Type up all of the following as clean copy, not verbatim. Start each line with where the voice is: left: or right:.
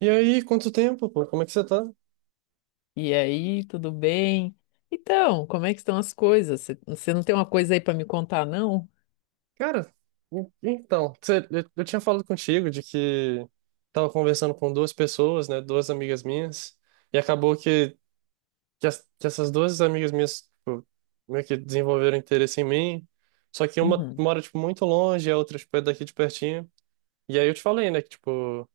right: E aí, quanto tempo, pô? Como é que você tá?
left: E aí, tudo bem? Então, como é que estão as coisas? Você não tem uma coisa aí para me contar, não?
right: Cara, então, eu tinha falado contigo de que tava conversando com duas pessoas, né? Duas amigas minhas, e acabou que essas duas amigas minhas, tipo, meio que desenvolveram interesse em mim, só que uma
left: Uhum.
right: mora, tipo, muito longe, e a outra, tipo, é daqui de pertinho. E aí eu te falei, né, que, tipo,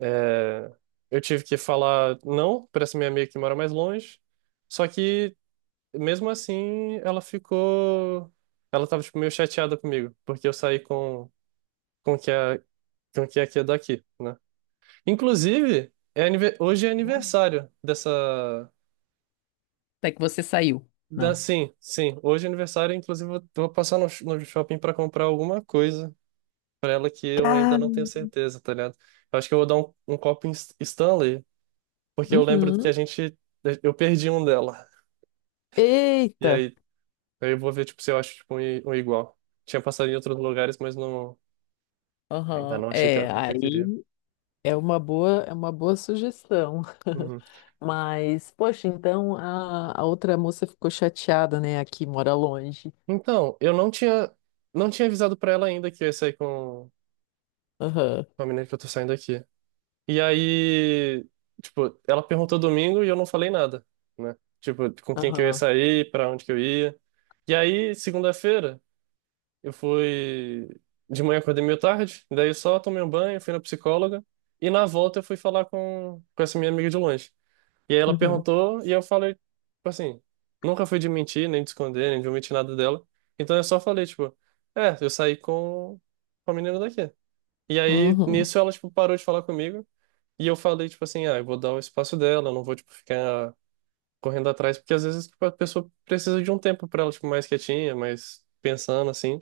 right: é, eu tive que falar não pra essa minha amiga que mora mais longe, só que, mesmo assim, ela ficou. Ela tava, tipo, meio chateada comigo, porque eu saí com o que é, com o que é aqui é daqui, né? Inclusive, hoje é aniversário dessa.
left: Até que você saiu. Não.
right: Sim, sim, hoje é aniversário, inclusive eu vou passar no shopping pra comprar alguma coisa pra ela que eu ainda
left: Ah.
right: não tenho certeza, tá ligado? Eu acho que eu vou dar um copo em Stanley, porque eu lembro que a
left: Uhum.
right: gente. Eu perdi um dela. E
left: Eita!
right: aí, aí eu vou ver, tipo, se eu acho, tipo, um igual. Tinha passado em outros lugares, mas não. Ainda
left: Aham.
right: não achei que era
left: É,
right: porque eu queria.
left: aí É uma boa, é uma boa sugestão.
right: Uhum.
left: Mas, poxa, então a outra moça ficou chateada, né? Aqui mora longe.
right: Então, eu não tinha avisado pra ela ainda que eu ia sair com,
left: Aham.
right: com a menina que eu tô saindo aqui. E aí, tipo, ela perguntou domingo e eu não falei nada, né? Tipo, com quem que eu ia
left: Aham.
right: sair, pra onde que eu ia. E aí, segunda-feira, eu fui. De manhã acordei meio tarde, daí eu só tomei um banho, fui na psicóloga. E na volta eu fui falar com essa minha amiga de longe. E aí ela
left: Uhum.
right: perguntou e eu falei, tipo assim, nunca fui de mentir, nem de esconder, nem de omitir nada dela. Então eu só falei, tipo, eu saí com a menina daqui. E aí
left: Uhum.
right: nisso ela, tipo, parou de falar comigo. E eu falei, tipo assim, ah, eu vou dar o espaço dela, eu não vou, tipo, ficar correndo atrás, porque às vezes, tipo, a pessoa precisa de um tempo pra ela, tipo, mais quietinha, mais pensando, assim.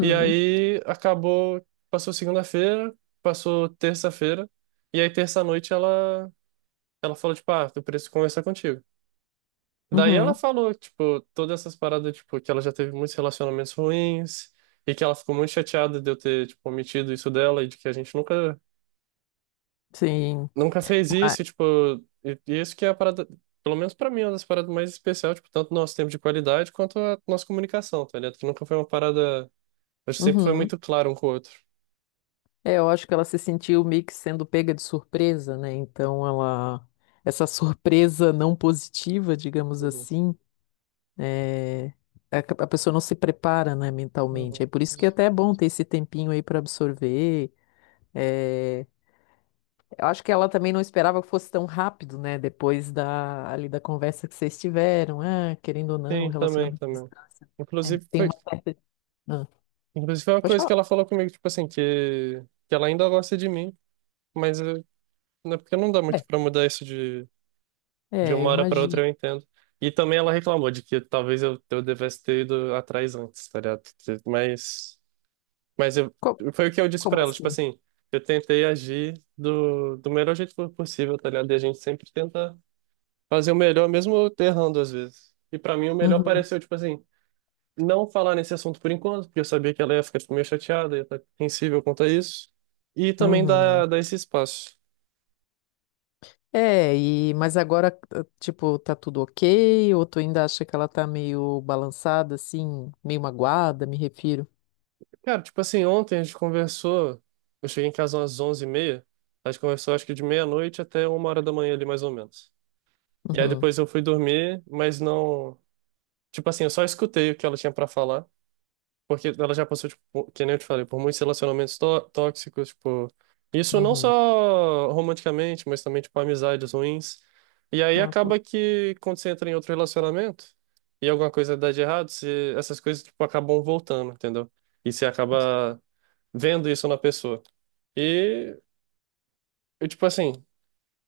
right: E aí acabou, passou segunda-feira, passou terça-feira. E aí terça-noite ela falou, tipo, ah, eu preciso conversar contigo. Daí ela
left: Uhum.
right: falou, tipo, todas essas paradas, tipo, que ela já teve muitos relacionamentos ruins e que ela ficou muito chateada de eu ter, tipo, omitido isso dela e de que a gente nunca,
left: Sim.
right: nunca fez
left: Mas-
right: isso, e, tipo, e isso que é a parada, pelo menos pra mim, é uma das paradas mais especiais, tipo, tanto nosso tempo de qualidade quanto a nossa comunicação, tá ligado? Que nunca foi uma parada, a gente sempre foi
left: Uhum.
right: muito claro um com o outro.
left: É, eu acho que ela se sentiu meio que sendo pega de surpresa, né? Essa surpresa não positiva, digamos
right: Uhum,
left: assim, é, a, a pessoa não se prepara, né, mentalmente.
right: uhum.
left: É por isso que até é bom ter esse tempinho aí para absorver. É, eu acho que ela também não esperava que fosse tão rápido, né? Depois da ali da conversa que vocês tiveram, ah, querendo ou não,
right: Sim, também,
left: relacionamento à
right: também.
left: distância, é,
right: Inclusive
left: tem
right: foi,
left: uma certa, ah,
right: inclusive foi uma
left: pode
right: coisa que
left: falar.
right: ela falou comigo, tipo assim, que ela ainda gosta de mim, mas né? Porque não dá
left: É,
right: muito pra mudar isso de
left: eu
right: uma hora pra outra,
left: imagino.
right: eu entendo. E também ela reclamou de que talvez eu devesse ter ido atrás antes, tá ligado? Mas, mas eu,
left: Co-
right: foi o que eu disse
left: Como,
right: pra ela, tipo
left: assim?
right: assim, eu tentei agir do melhor jeito possível, tá ligado? E a gente sempre tenta fazer o melhor, mesmo errando às vezes. E pra mim o melhor
left: Uhum,
right: pareceu, tipo assim, não falar nesse assunto por enquanto, porque eu sabia que ela ia ficar, tipo, meio chateada, ia estar sensível quanto a isso. E também
left: uhum.
right: dar esse espaço.
left: É, e mas agora, eh, tipo, tá tudo ok? Ou tu ainda acha que ela tá meio balançada, assim, meio magoada, me refiro?
right: Cara, tipo assim, ontem a gente conversou. Eu cheguei em casa umas 11h30. A gente conversou acho que de meia-noite até 1h da manhã ali, mais ou menos. E aí
left: Uhum,
right: depois eu fui dormir, mas não. Tipo assim, eu só escutei o que ela tinha pra falar. Porque ela já passou, tipo, que nem eu te falei, por muitos relacionamentos tóxicos, tipo. Isso não
left: uhum.
right: só romanticamente, mas também, tipo, amizades ruins. E aí
left: Ah,
right: acaba
left: pô,
right: que quando você entra em outro relacionamento e alguma coisa dá de errado, essas coisas, tipo, acabam voltando, entendeu? E você acaba vendo isso na pessoa. E eu, tipo assim,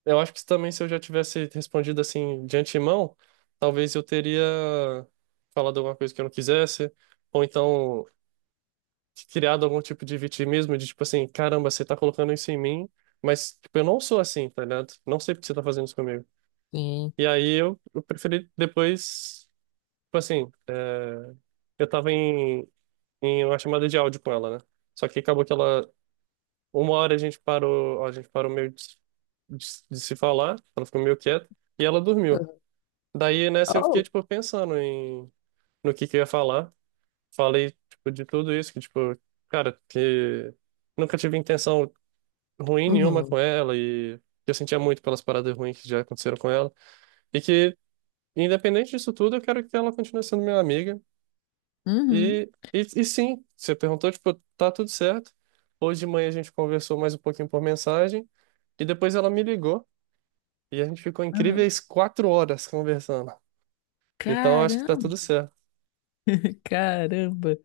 right: eu acho que também se eu já tivesse respondido assim de antemão, talvez eu teria falado alguma coisa que eu não quisesse, ou então criado algum tipo de vitimismo de tipo assim, caramba, você tá colocando isso em mim, mas tipo, eu não sou assim, tá ligado? Não sei porque você tá fazendo isso comigo.
left: sim.
right: E aí eu preferi depois, tipo assim, é, eu tava em uma chamada de áudio com ela, né? Só que acabou que ela. Uma hora a gente parou meio de se falar, ela ficou meio quieta, e ela dormiu. Daí nessa eu fiquei,
left: Oh,
right: tipo, pensando no que eu ia falar. Falei, tipo, de tudo isso, que, tipo, cara, que nunca tive intenção ruim nenhuma com
left: uhum,
right: ela, e que eu sentia muito pelas paradas ruins que já aconteceram com ela, e que, independente disso tudo, eu quero que ela continue sendo minha amiga.
left: uhum.
right: E sim, você perguntou, tipo, tá tudo certo. Hoje de manhã a gente conversou mais um pouquinho por mensagem. E depois ela me ligou. E a gente ficou
left: Aham.
right: incríveis 4 horas conversando. Então eu acho que tá
left: Caramba,
right: tudo certo.
left: caramba.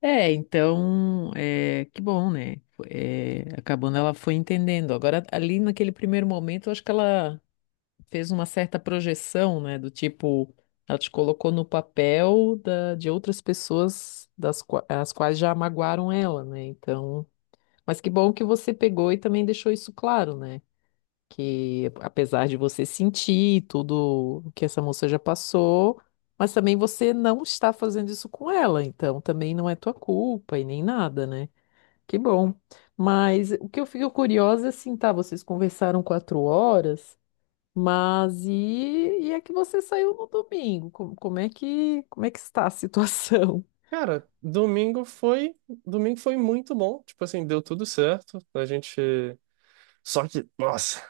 left: É, então, é, que bom, né? É, acabando, ela foi entendendo. Agora, ali naquele primeiro momento, eu acho que ela fez uma certa projeção, né? Do tipo, ela te colocou no papel da, de outras pessoas das, qua- as quais já magoaram ela, né? Então, mas que bom que você pegou e também deixou isso claro, né? Que apesar de você sentir tudo o que essa moça já passou, mas também você não está fazendo isso com ela, então também não é tua culpa e nem nada, né? Que bom. Mas o que eu fico curiosa é assim, tá? Vocês conversaram quatro horas. Mas e, e é que você saiu no domingo? Como, como é que está a situação?
right: Cara, domingo foi muito bom. Tipo assim, deu tudo certo. A gente. Só que, nossa.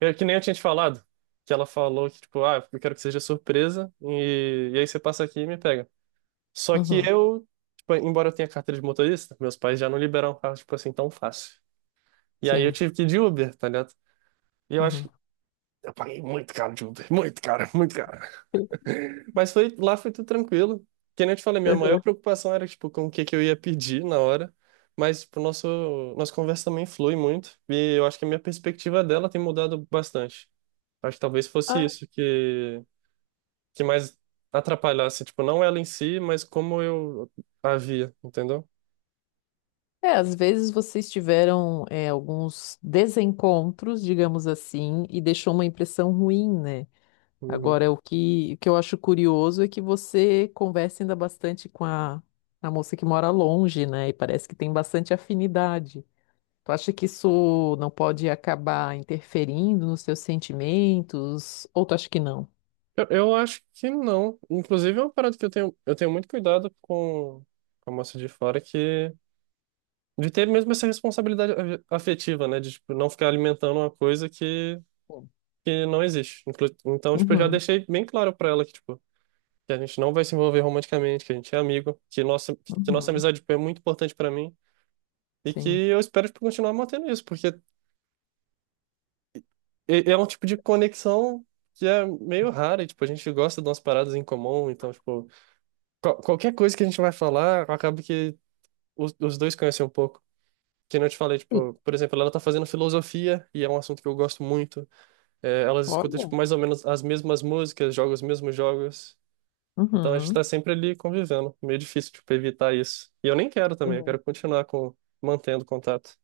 right: É que nem eu tinha te falado, que ela falou que, tipo, ah, eu quero que seja surpresa, e aí você passa aqui e me pega. Só que
left: Uhum,
right: eu, tipo, embora eu tenha carteira de motorista, meus pais já não liberaram carro, tipo assim, tão fácil. E aí eu
left: sim.
right: tive que ir de Uber, tá ligado? E eu acho
left: Uhum.
right: que eu paguei muito caro de Uber, muito caro, muito caro. Lá foi tudo tranquilo. Que nem eu te falei, minha maior preocupação era, tipo, com o que que eu ia pedir na hora. Mas, tipo, nossa conversa também flui muito, e eu acho que a minha perspectiva dela tem mudado bastante. Acho que talvez fosse
left: Ah.
right: isso que mais atrapalhasse, tipo, não ela em si, mas como eu a via, entendeu?
left: É, às vezes vocês tiveram alguns desencontros, digamos assim, e deixou uma impressão ruim, né?
right: Uhum.
left: Agora, o que eu acho curioso é que você conversa ainda bastante com a moça que mora longe, né? E parece que tem bastante afinidade. Tu acha que isso não pode acabar interferindo nos seus sentimentos? Ou tu acha que não?
right: Eu acho que não. Inclusive, é uma parada que eu tenho muito cuidado com a moça de fora, que de ter mesmo essa responsabilidade afetiva, né? De, tipo, não ficar alimentando uma coisa
left: Bom,
right: que não existe. Então, tipo, eu já
left: uhum,
right: deixei bem claro pra ela que, tipo, que a gente não vai se envolver romanticamente, que a gente é amigo, que nossa
left: uhum,
right: amizade, tipo, é muito importante pra mim. E que
left: sim.
right: eu espero, tipo, continuar mantendo isso, porque é um tipo de conexão que é meio rara, e, tipo, a gente gosta de umas paradas em comum, então, tipo, qualquer coisa que a gente vai falar, acaba que os dois conhecem um pouco. Que nem eu te falei,
left: Sim,
right: tipo, por exemplo, ela tá fazendo filosofia e é um assunto que eu gosto muito. É, elas escutam,
left: olha.
right: tipo, mais ou menos as mesmas músicas, jogam os mesmos jogos. Então a gente tá
left: Uhum.
right: sempre ali convivendo. Meio difícil, tipo, evitar isso. E eu nem quero também, eu
left: Uhum.
right: quero continuar mantendo contato.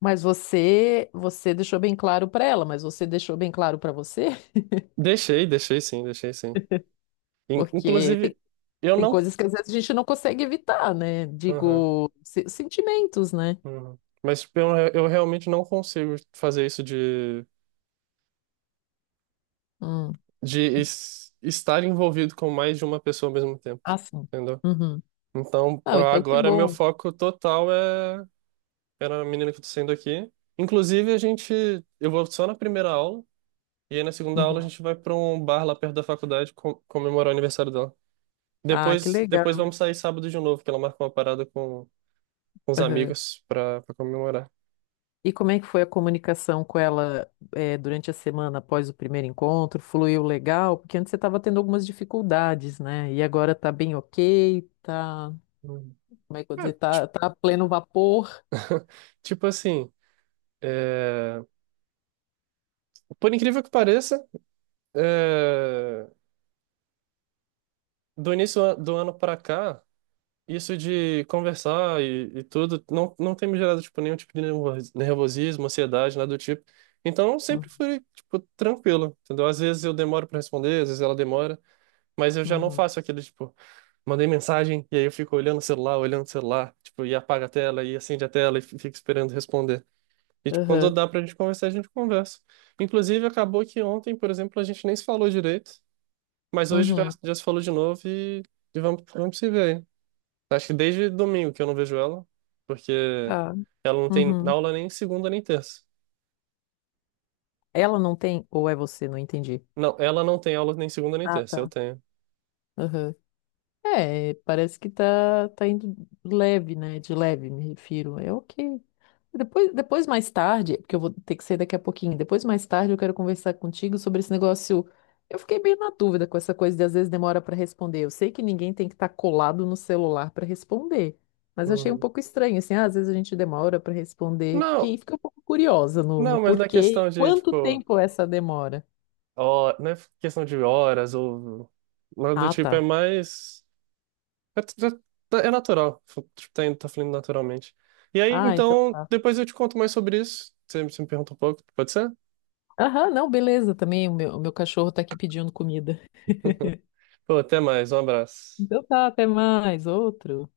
left: Mas você, você deixou bem claro para ela, mas você deixou bem claro para você?
right: Deixei, deixei sim, deixei sim.
left: Porque tem,
right: Inclusive, eu
left: tem
right: não.
left: coisas que às vezes a gente não consegue evitar, né?
right: Aham.
left: Digo, se- sentimentos, né?
right: Uhum. Mas tipo, eu realmente não consigo fazer isso de,
left: Hum.
right: de es- estar envolvido com mais de uma pessoa ao mesmo tempo,
left: Ah, sim.
right: entendeu?
left: Uhum.
right: Então,
left: Não, então que
right: agora meu
left: bom.
right: foco total é na menina que eu tô saindo aqui. Inclusive, a gente, eu vou só na primeira aula, e aí na segunda aula a
left: Uhum.
right: gente vai pra um bar lá perto da faculdade comemorar o aniversário dela.
left: Ah, que
right: Depois,
left: legal.
right: vamos sair sábado de novo, que ela marcou uma parada com os
left: Aham.
right: amigos pra comemorar.
left: E como é que foi a comunicação com ela, eh, durante a semana após o primeiro encontro? Fluiu legal? Porque antes você estava tendo algumas dificuldades, né? E agora tá bem ok, tá,
right: Hum.
left: como é que eu vou dizer,
right: Cara,
left: tá, tá a pleno vapor.
right: tipo assim, é, por incrível que pareça, é, do início do ano pra cá. Isso de conversar e tudo não tem me gerado, tipo, nenhum tipo de nervosismo, ansiedade, nada do tipo. Então, eu sempre
left: Uhum,
right: fui, tipo, tranquilo, entendeu? Às vezes eu demoro para responder, às vezes ela demora, mas eu já não
left: uhum,
right: faço aquele, tipo, mandei mensagem e aí eu fico olhando o celular, tipo, e apaga a tela e acende a tela e fico esperando responder. E, tipo, quando
left: aham,
right: dá pra gente conversar, a gente conversa. Inclusive, acabou que ontem, por exemplo, a gente nem se falou direito, mas hoje já,
left: uhum,
right: já se falou de novo e vamos se ver aí. Acho que desde domingo que eu não vejo ela, porque
left: tá,
right: ela não tem
left: uhum.
right: aula nem segunda nem terça.
left: Ela não tem, ou é você? Não entendi.
right: Não, ela não tem aula nem segunda nem
left: Ah,
right: terça, eu
left: tá.
right: tenho.
left: Aham. É, parece que tá, tá indo leve, né? De leve, me refiro. É ok. Depois, depois, mais tarde, porque eu vou ter que sair daqui a pouquinho, depois, mais tarde, eu quero conversar contigo sobre esse negócio. Eu fiquei bem na dúvida com essa coisa de às vezes demora para responder. Eu sei que ninguém tem que estar colado no celular para responder, mas eu achei um
right: Uhum.
left: pouco estranho, assim, ah, às vezes a gente demora para responder.
right: Não,
left: Fiquei um pouco curiosa no, no
right: não, mas na
left: porquê
right: questão
left: e
right: de,
left: quanto
right: tipo,
left: tempo é essa demora.
right: hora, não é questão de horas ou nada do
left: Ah,
right: tipo, é
left: tá.
right: mais. É, é- é natural, está tá fluindo naturalmente. E aí,
left: Ah, então.
right: então,
left: Tá.
right: depois eu te conto mais sobre isso. Você me pergunta um pouco, pode ser?
left: Aham, não, beleza também. O meu cachorro tá aqui pedindo comida.
right: Pô, até mais, um abraço.
left: Então tá, até mais. Outro.